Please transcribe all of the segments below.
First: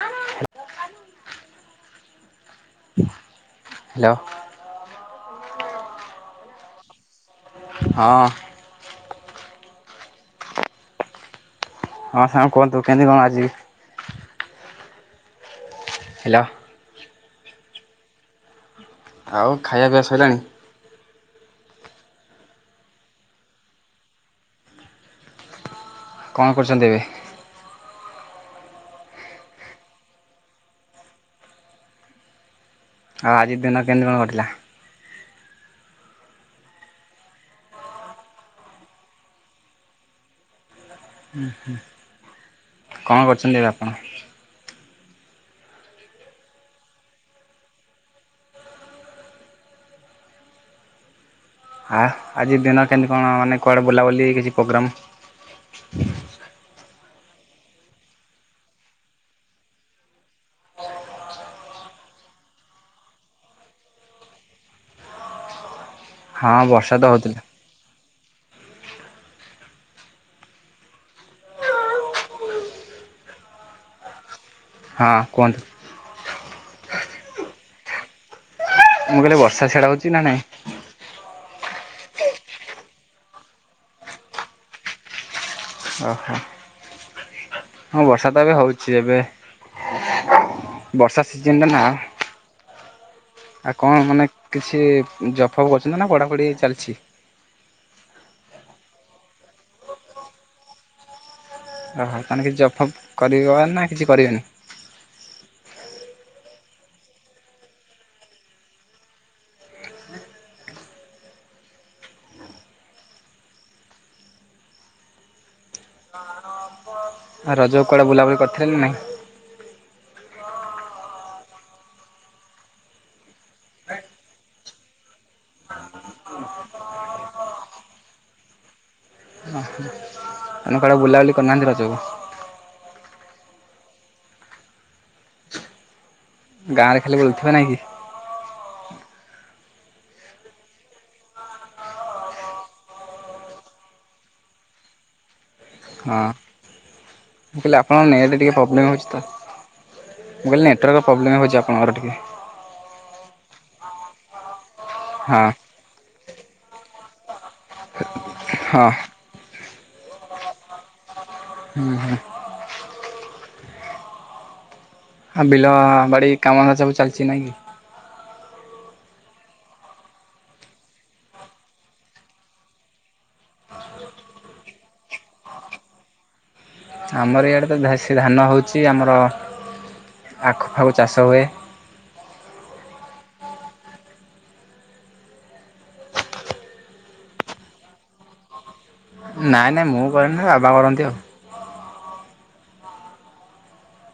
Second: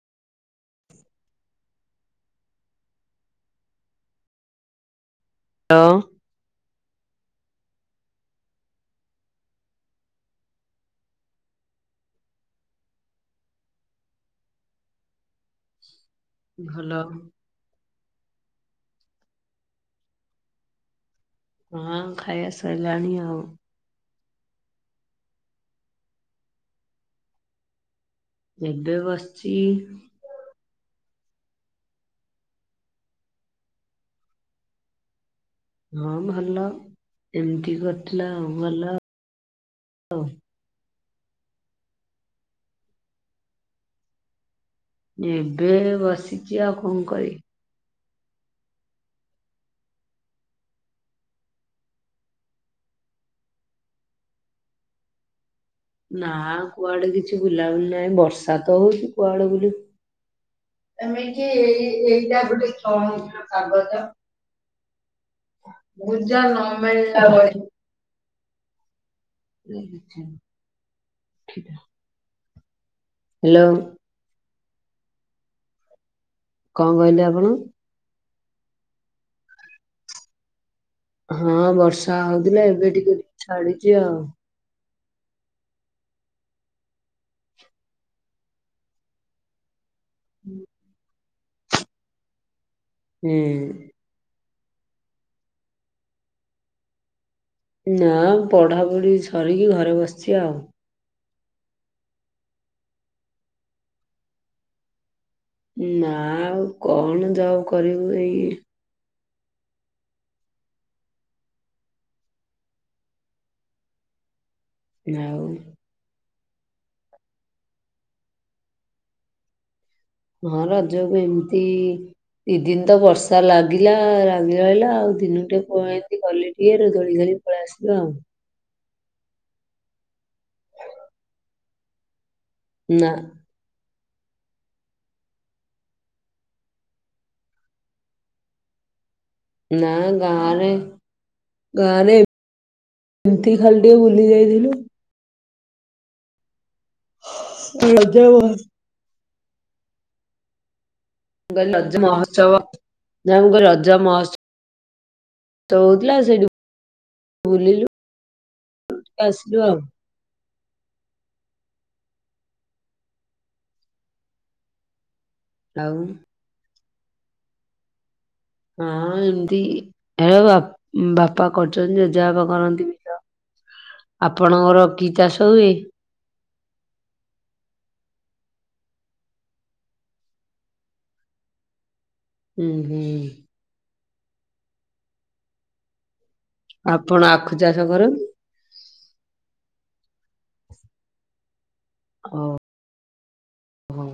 [unintelligible] Hello. Hello. ହଁ। ହଁ ସାଙ୍ଗ କୁହନ୍ତୁ କେମିତି କଣ ଆଜି ହାଲୋ। ଭଲ। ଆଉ ଖାଇବା ପିଆ ସରିଲାଣି। ହଁ ଖାଇବା ସରିଲାଣି ଆଉ। କଣ କରୁଛନ୍ତି ଏବେ। ଏବେ ବସିଛି। ଆଉ ଆଜି ଦିନ କେମିତି କଣ ଘଟିଲା? ହଁ ଭଲ ଏମିତି କରିଥିଲା ଆଉ ଭଲ ଆଉ। ହୁଁ ହୁଁ କଣ କରୁଛନ୍ତି ଏବେ ଆପଣ? ଏବେ ବସିଛି ଆଉ କଣ କରି ଆ ଆଜି ଦିନ କେମିତି କଣ ମାନେ କୁଆଡ଼େ ବୁଲାବୁଲି କିଛି ପ୍ରୋଗ୍ରାମ୍। ନା କୁଆଡେ କିଛି ବୁଲାବୁଲି ନାହିଁ ବର୍ଷା ତ ହଉଛି କୁଆଡେ ବୁଲିବୁ। ତମେ କି ଏଇ ଏଇଟା ଗୋଟେଛଅ ଇଞ୍ଚି ର କାଗଜ। ଗୁଜା ହଁ ନ ବର୍ଷା ତ ମିଳିଲା ହଉଥିଲା ଭଳିଆ। [unintelligible] ହ୍ୟାଲୋ। ହଁ କୁହନ୍ତୁ। କଣ କହିଲେ ଆପଣ। ମୁଁ କହିଲେ ବର୍ଷା ଛଡା ହଉଛି ନା ନାଇଁ। ହଁ ବର୍ଷା ହଉଥିଲା ଏବେ ଟିକେ ଟିକେ ଛାଡିଛି ଆଉ। ଓହୋ ହଁ ବର୍ଷା ତ ଏବେ ହଉଛି ଏବେ। ହୁଁ। ବର୍ଷା ସିଜନଟରେ ନା ହୁଁ। ଆଉ କଣ ମାନେ। କିଛି ଜବ ଫବ କରୁଛନ୍ତି ନା କଡ଼ାକଡ଼ି ଚାଲିଛି। ନା ପଢାପଢି ସରିକି ଘରେ ବସିଛି ଆଉ। ଓହୋ ତାହେଲେ କିଛି ଜଫ କରିବ ନା କିଛି କରିବେନି। ନା ଆଉ କଣ ଯାଉ କରିବୁ ଏଇ। ଆଉ। ରଜ କୁଆଡ଼େ ବୁଲାବୁଲି କରିଥିଲେ ନାହିଁ। ମୁଁ ରଜକୁ ଏମିତି। ଦି ଦିନ ତ ବର୍ଷା ଲାଗିଲା ଲାଗି ରହିଲା ଆଉ ଦିନ ଟିକେ କ ଏମତି ଗଲି ଟିକେ ର ଦୋଳି ଖେଳି ପଳେଇ ଆସିଲୁ ଆଉ। ହ ହ। ଆମେ କୁଆଡ ବୁଲାବୁଲି କରିନାହାନ୍ତି ରଜକୁ। ନା। ଗାଁରେ ଖାଲି ବୁଲୁଥିବେ ନାଇଁ କି। ନା ଗାଁରେ ଗାଁରେ ଏମିତି ଖାଲି ଟିକେ ବୁଲି ଯାଇଥିଲୁ। ହଁ ମୁ କହିଲି ଆପଣଙ୍କ ରଜ ନେଟ ଟିକେ ମହ- ପ୍ରୋବ୍ଲେମ୍ ହେଉଛି ତ ମୁଁ କହିଲି ନେଟ ହଟର ପ୍ରୋବଲେମ୍ ହେଉଛି ଆଣଙ୍କର ଟିକେ [unintelligible] ଯାହା ଆମକୁ ରଜ ମହ ସ ହଁ। ତହୁଥିଲା ସେଇଠୁ ବୁଲିଲୁ। ହଁ ଆସିଲୁ ଆଉ। ହୁଁ ହୁଁ। ହଁ ବିଲ ଆଉ ବାଡ଼ି କାମଧନ୍ଧା ସବୁ ଚାଲିଚି ନାଇଁ କି। ହଁ ଏମିତି ହେ ବାପା କରୁଚନ୍ତି ଜେଜାପା କରନ୍ତି ବିଲ। ଆପଣଙ୍କର କି ଚାଷ ହୁଏ। ଆମର ଏଇଆଡ଼ ତ ଧେସି ଧାନ ହେଉଛି ଆମର ଆଖୁପାଖ ଚାଷ ହୁଏ। ହୁଁ ହୁଁ। ଆପଣ ଆଖୁ ଚାଷ କରନ୍ତି। ନାଇଁ ନାଇଁ ମୁଁ କରେନି ବାବା କରନ୍ତି ଆଉ। ଓ ହଁ।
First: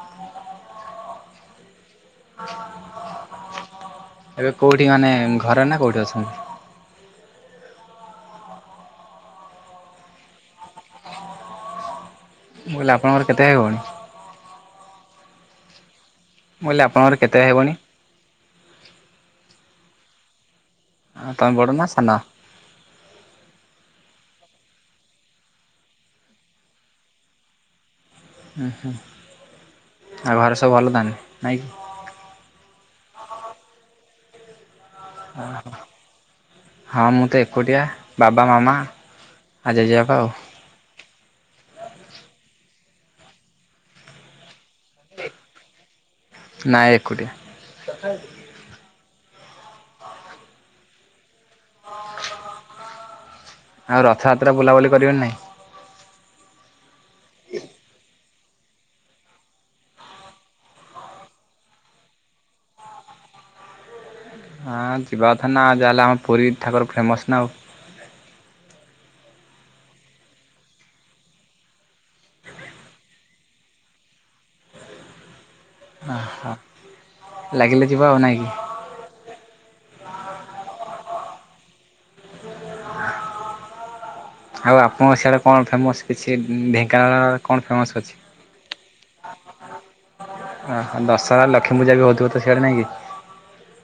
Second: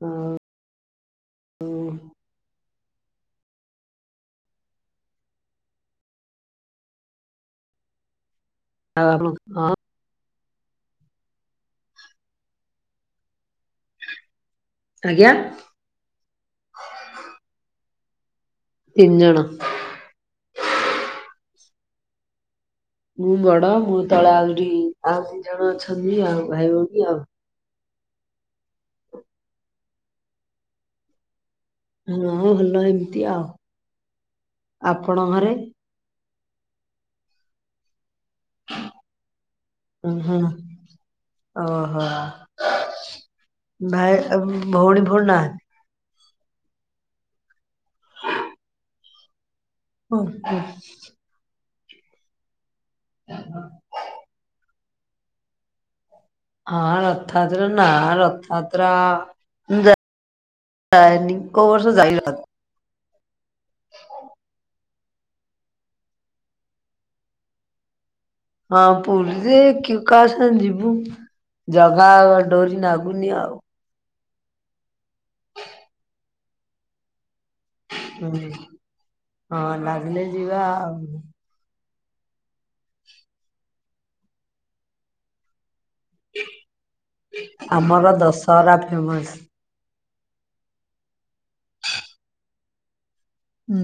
ହଁ ହଁ। [unintelligible] ଏବେ କୋଉଠି ମାନେ ଘରେ ନା କୋଉଠି ଅଛନ୍ତି। ଆ ହଁ। ମୁଁ କହିଲି ଆଣଙ୍କର କେତେ ଭାଇ ଭଉଣି। ଆଜ୍ଞା। ମୁଁ କହିଲି ଆପଣର କେତେ ଭାଇ ଭଉଣୀ। ତିନିଜଣ। ହଁ ତମେ ବଡ଼ ନା ସାନ। ମୁଁ ବଡ ମୁଁ ତଳେ ଆହୁରି ଆଉ ଦୁି ଜଣ ଅଛନ୍ତି ଆଉ ଭାଇ ଭଉଣୀ ଆଉ। ହୁ ହୁଁ ଆଉ ଘରେ ସବୁ ଭଲ ତାହେଲେ ନାଇଁ। ହଁ ଭଲ ଏମିତି ଆଉ। ଆପଣ ଘରେ? ହଁ ମୁଁ ତ ଏକୁଟିଆ। ବାବା ମାମା ହଁ ଜେଜେବାପା ଆଉ। ହଁ ଓହୋ ଭାଇ ଭଉଣୀ ଫଉଣୀ ନାହାନ୍ତି। ନାଇଁ ଏକୁଟିଆ। ତଥାପି। ଓ ହୋ। ଆଉ ରଥଯାତ୍ରା ବୁଲାବୁଲି କରିବନା ନାଇଁ। ହଁ ରଥଯାତ୍ରା ନା ରଥଯାତ୍ରା ମୁଁ ଜା ଇ ନି କୋଉ ବର୍ଷ ଯାଇ [unintelligible] ହଁ ଯିବା କଥା ନା ଯାହାହେଲେ ଆମ ପୁରୀ ଠାକୁର ଫେମସ୍ ନା ଆଉ। ହଁ ପୁରୀ ଯେ କାହା ସାଙ୍ଗେ ଜିବୁ। ଜଗା ଡୋରି ନାଗୁନି ଆଉ। ଅହ ଲାଗିଲେ ଯିବା ଆଉ ନାଇଁ କି? ହଁ ଲାଗିଲେ ଯିବା ଆଉ। ଆଉ ଆପଣଙ୍କ ସିଆଡେ କଣ ଫେମସ। ସେ ଢେଙ୍କାନାଳ କଣ ଫେମସ ଆମର ଅଛି। ଦଶହରା ଫେମସ୍। ଓ ଦଶହରା ଲକ୍ଷ୍ମୀ ପୂଜା ବି ହଉଥିବ ତ ସେଆଡେ ନାଇଁ କି। ହୁଁ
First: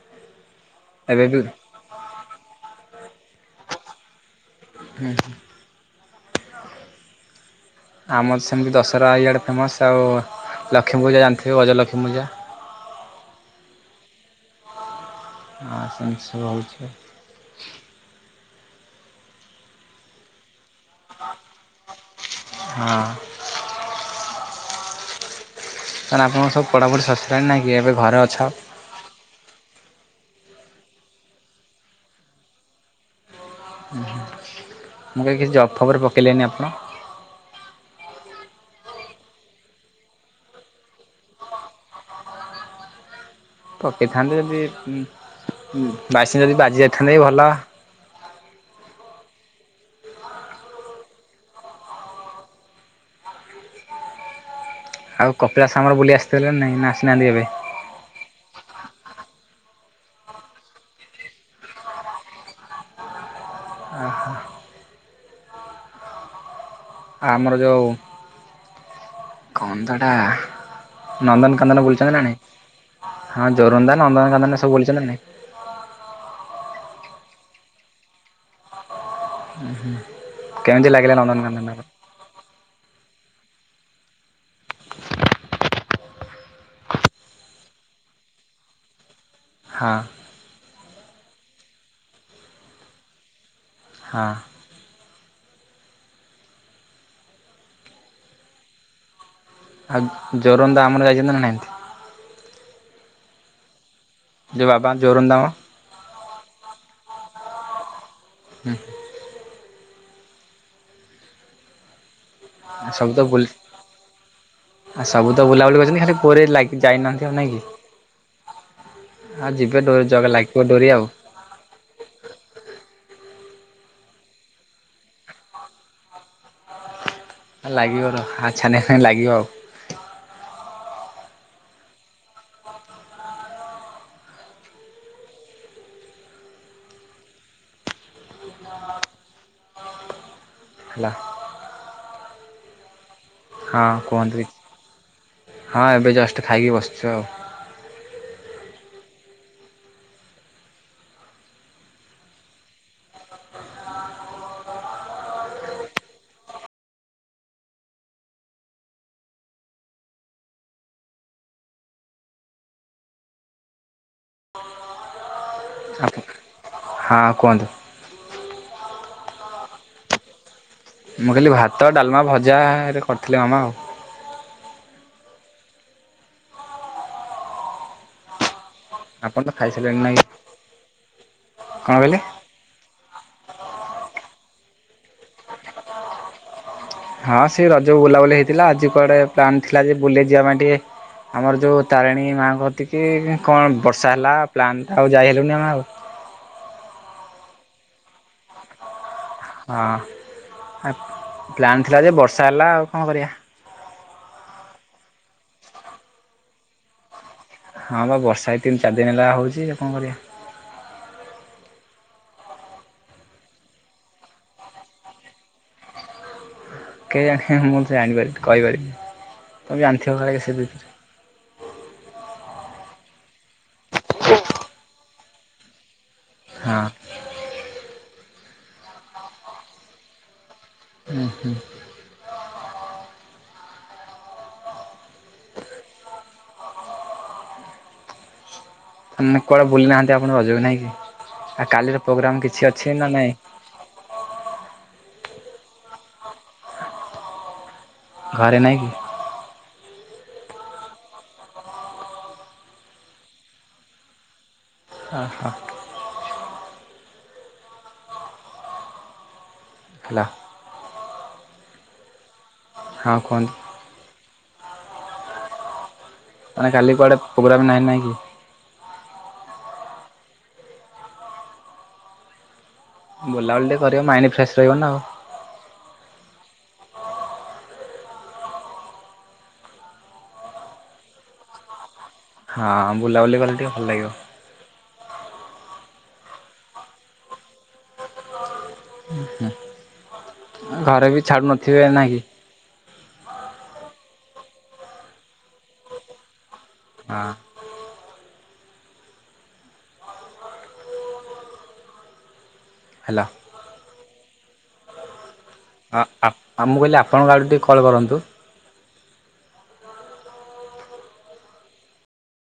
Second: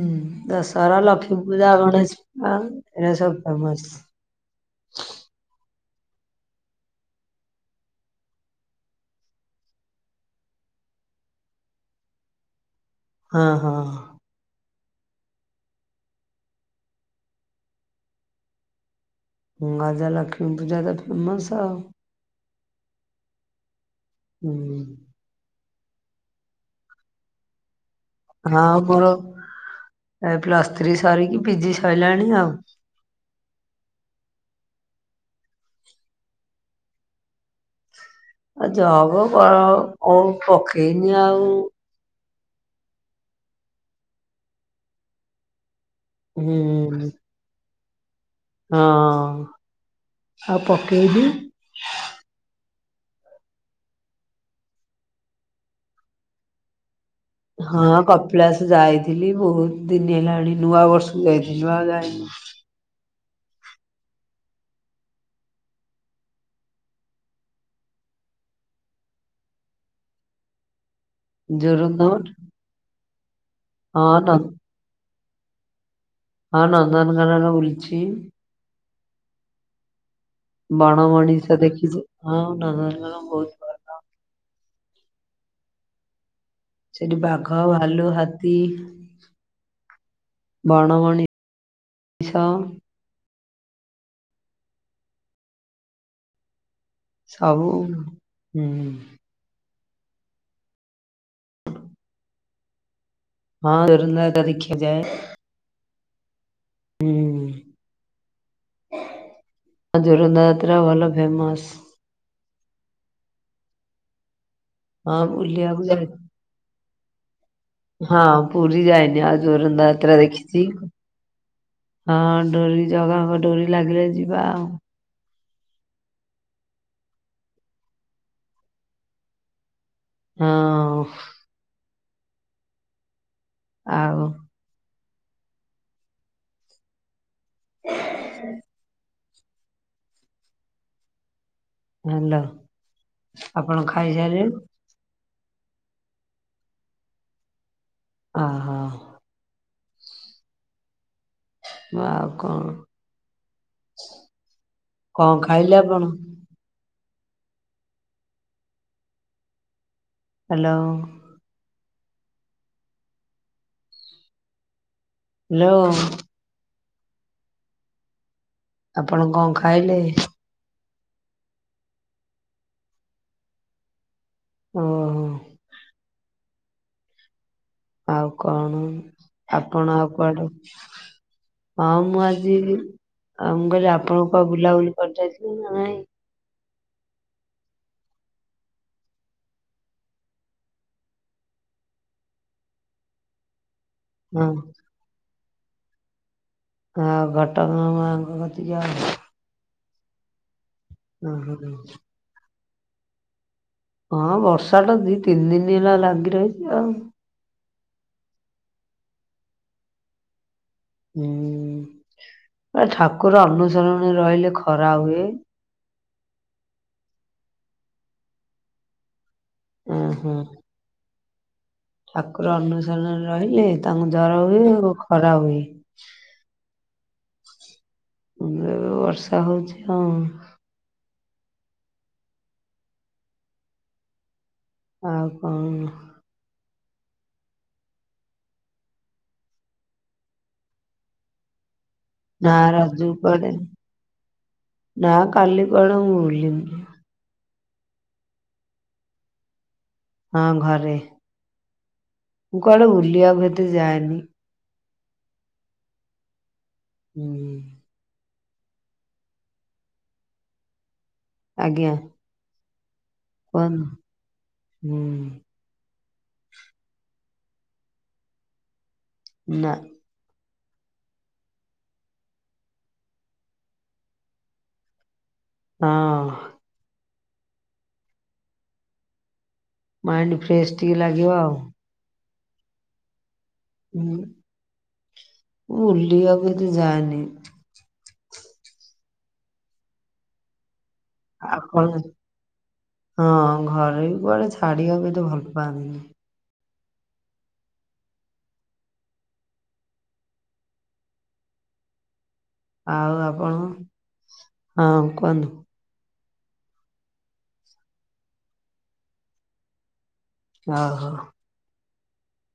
ଦଶହରା ଏବେ ବି ଲକ୍ଷ୍ମୀ ହୁଁ ପୂଜା ଗଣେଶ ପୂଜା ଏଇରା ସବୁ ଫେମସ। ହୁଁ ହୁଁ। ଆମର ସେମିତି ଦଶହରା ଇଆଡେ ଫେମସ ଆଉ ଲକ୍ଷ୍ମୀ ପୂଜା ଜାଣିଥିବ ଗଜଲକ୍ଷ୍ମୀ ପୂଜା। ହଁ ହଁ। ସେମିତି ସବୁ ହଉଚି ଆଉ। ଗଜ ଲକ୍ଷ୍ମୀ ପୂଜା ତ ଫେମସ ଆଉ। ହଁ। ହୁଁ। ସାର୍ ଆପଣଙ୍କ ସବୁ ପଢ଼ା ପଢ଼ି ସରସା ନାହିଁ କି ଏବେ ଘରେ ଅ ହଁ ବ୍ରୋ ଏ ପ୍ଲସ୍ ଥ୍ରୀ ସରିକି ପିଜି ସଇଲାଣି ଆଉ ମୁଁ କହିଲି କି ଜବ୍ ଫବ୍ ରେ ପକେଇଲେନି ଆପଣ। ଜବ୍ କଣ ହ କୋଉ ପକେଇନି ଆଉ ପକେଇଥାନ୍ତେ ଯଦି ଉଁ ଉଁ [unintelligible] ଯଦି ବାଜି ହୁଁ। ଯାଇଥାନ୍ତା ବି ଭଲ। ହଁ ଆଉ ପକେଇବି। ଆଉ କପିଳାସ ଆମର ବୁଲି ଆସିଥିଲେ ନା ନାଇଁ ନା ଆସିନାହାନ୍ତି ଏବେ? ହଁ କପିଳାସ ଯାଇଥିଲି ବହୁତ ଦିନ ହେଲାଣି ନୂଆ ବର୍ଷକୁ ଯାଇଥିଲି ବା ଆଉ ଯାଇନି। ଓ ହୋ ଆମର ଯୋଉ କଣ ତ ହେଟା ନନ୍ଦନକାନନ ବୁଲି ଜୋରନ୍ଦର ଚନ୍ତି ନା ନାହିଁ ଜୋରନ୍ଦା ହଁ ନ ନନ୍ଦନକାନନ ଏ ସବୁ ବୁଲିଛନ୍ତି ନା ନାଇଁ ହଁ ନନ୍ଦନକାନନ ବୁଲିଚି। କେମିତି ବଣ ଲାଗିଲା ମଣିଷ ନନ୍ଦନକାନନ [inaudible] ସେଠି ବାଘ ଭାଲୁ ହାତୀ ହଁ ବଣମଣି ଛ ହଁ ସବୁ ଆଉ ଜୋରନ୍ଦା ଆମର ଯାଇଛନ୍ତି ନା ନାଇଁ ହଁ ଜୋରନ୍ଦା ଯାତ୍ରା ଯୋଉ ଦେଖିବାକୁ ବାବା ଯାଏ ଜୋରନ୍ଦା ମ ହୁଁ [unintelligible] ଜୋରନ୍ଦା ଯାତ୍ରା ଭଲ ଫେମସ୍। ସବୁ ତ ବୁଲି ଆ ହଁ ସବୁ ତ ବୁଲିବାକୁ ବୁଲାବୁଲି କରିଚନ୍ତି ଯାଏ ଖାଲି ପୁରୀ ଲାଗ ଯାଇନାହାନ୍ତି ଆଉ ନାଇଁ କି? ହଁ ପୁରୀ ଯାଇନି ଆଉ ଯିବେ ଯୋରନ୍ଦା ଡୋରି ଯାତ୍ରା ଜଗା ଲାଗିବ ଦେଖିଛି। ଡୋରି ଆଉ ହଁ ଡୋରି ଜଗାଙ୍କ ଡୋରି ଲାଗିଲେ ଯିବା ଆଉ। ଲାଗିବ ଡୋରି ଛାନିଆ କାହିଁକି ଲାଗିବ ଆଉ ହଁ ଆଉ [inaudible] ହେଲା ହାଲୋ ଆପଣ ହଁ କୁହନ୍ତୁ ଖାଇସାରିଲେଣି? [unintelligible] ହଁ ଏବେ ଜଷ୍ଟ ଖାଇକି ବସିଛୁ ଆଉ। ଓ ହୋ ଆଉ କଣ କଣ ଖାଇଲେ ଆପଣ? ହ୍ୟାଲୋ ହ୍ୟାଲୋ ହଁ କୁହନ୍ତୁ। ଆପଣ କଣ ଖାଇଲେ? ମୁଁ ଖାଇଲି ଭାତ ଡାଲମା ଭଜା ଏବେ କରିଥିଲେ ମାମା ଆଉ। ଓହୋ ଆଉ କଣ ତ ଆପଣ ଖାଇସାରିଲେଣି ଆଉ ନାଇଁ କି? କୁଆଡେ? ହଁ କଣ କହିଲେ? ମୁଁ ଆଜି [unintelligible] ଆଉ ମୁଁ କହିଲି ଆପଣଙ୍କ ବୁଲାବୁଲି [unintelligible] ନା ନାଇଁ? ହଁ ସେ ରଜ କୁ ବୁଲାବୁଲି ହେଇଥିଲା ଆଜି କୁଆଡେ ପ୍ଲାନ୍ ଥିଲା ଯେ ବୁଲେଇ ଯିବା ପାଇଁ ଟିକେ ଆମର ଯୋଉ ତାରିଣୀ ମାଙ୍କ କତିକି କଣ ବର୍ଷା ହେଲା ହଁ ପ୍ଲାନ୍ ଆଉ ଯାଇ ହେଲୁନି ଆମେ ଆଉ ଆଉ ଘଟଗାଁ ମା ଙ୍କ କତିକି ଆଉ ହଁ ଓହୋ। ପ୍ଲାନ୍ ଥିଲା ଯେ ବର୍ଷା ହେଲା ଆଉ କଣ କରିବା। ହଁ ବର୍ଷା ଟା ଦି ତିନି ଦିନ ହେଲା ଲାଗି ରହିଛି ଆଉ। ହଁ ବା ବର୍ଷା ଏଇ ତିନି ଚାରି ଦିନ ହେଲା ହଉଛି, କଣ କରିବା? ହୁଁ, ପା ଠାକୁର ଅନୁସରଣରେ ରହିଲେ ଖରା ହୁଏ। କେହିଜାଣି ମୁଁ ଜାଣିପାରି କହିପାରିବିନି ତମେ ଉଁ ଜାଣିଥିବ ହୁଁ କାଳେ ସେ ବି [unintelligible] ଠାକୁର ଅନୁସରଣରେ ରହିଲେ ତାଙ୍କୁ ଜର ହୁଏ ଆଉ ଖରା ହୁଏ। ହଁ। ଏବେ ଯୋଉ ବର୍ଷା ହଉଛି ହଁ। ଉଁ ହୁଁ ଆଉ କଣ? ମାନେ କୁଆଡେ ବୁଲି ନାହାନ୍ତି ଆପଣ ରଜକୁ ନାଇଁ କି ଆଉ କାଲି ନା ରଜ କୁ କୁଆଡେ, ନା କାଲି କୁଆଡେ ମୁଁ ବୁଲିନି। ଘରେ ନାହିଁ କି? ହଁ ଘରେ। ମୁଁ କୁଆଡେ ବୁଲିବାକୁ ଏତେ ଯାଏନି। ଆ ହ ଉଁ ହେଲା ଆଜ୍ଞା। ହଁ କୁହନ୍ତୁ। [unintelligible] ହୁଁ। ମାନେ କାଲି କୁଆଡେ ପୋଗ୍ରାମ ନାଇଁ, ନାହିଁ କି? ନା। ବୁଲାବୁଲି ଟିକେ କରିବ, ମାଇଣ୍ଡ ଫ୍ରେଶ୍ ରହିବ ନା ଆଉ। ହଁ। ମାଇଣ୍ଡ ଫ୍ରେଶ ଟିକେ ଲାଗିବ ଆଉ। ହଁ ବୁଲାବୁଲି କଲେ ଟିକେ ଭଲ ଲାଗିବ ହୁଁ ବୁଲିିବାକୁ ଏତେ ଯାଏନି। ହୁଁ ଘରେ ବି ଛାଡ଼ୁନଥିବେ ଆପଣ, ନା କି ହଁ ଘରେ ବି କୁଆଡେ ଛାଡିବାକୁ ଏତେ ଭଲ ପାଆନ୍ତିନି। ହଁ। ଆଉ ହେଲା ଆପଣ, ହଁ କୁହନ୍ତୁ। ହଁ ମୁଁ କହିଲି ଆପଣଙ୍କ ଆଡୁ ଟିକେ କଲ୍ କରନ୍ତୁ। ଓ ହୋ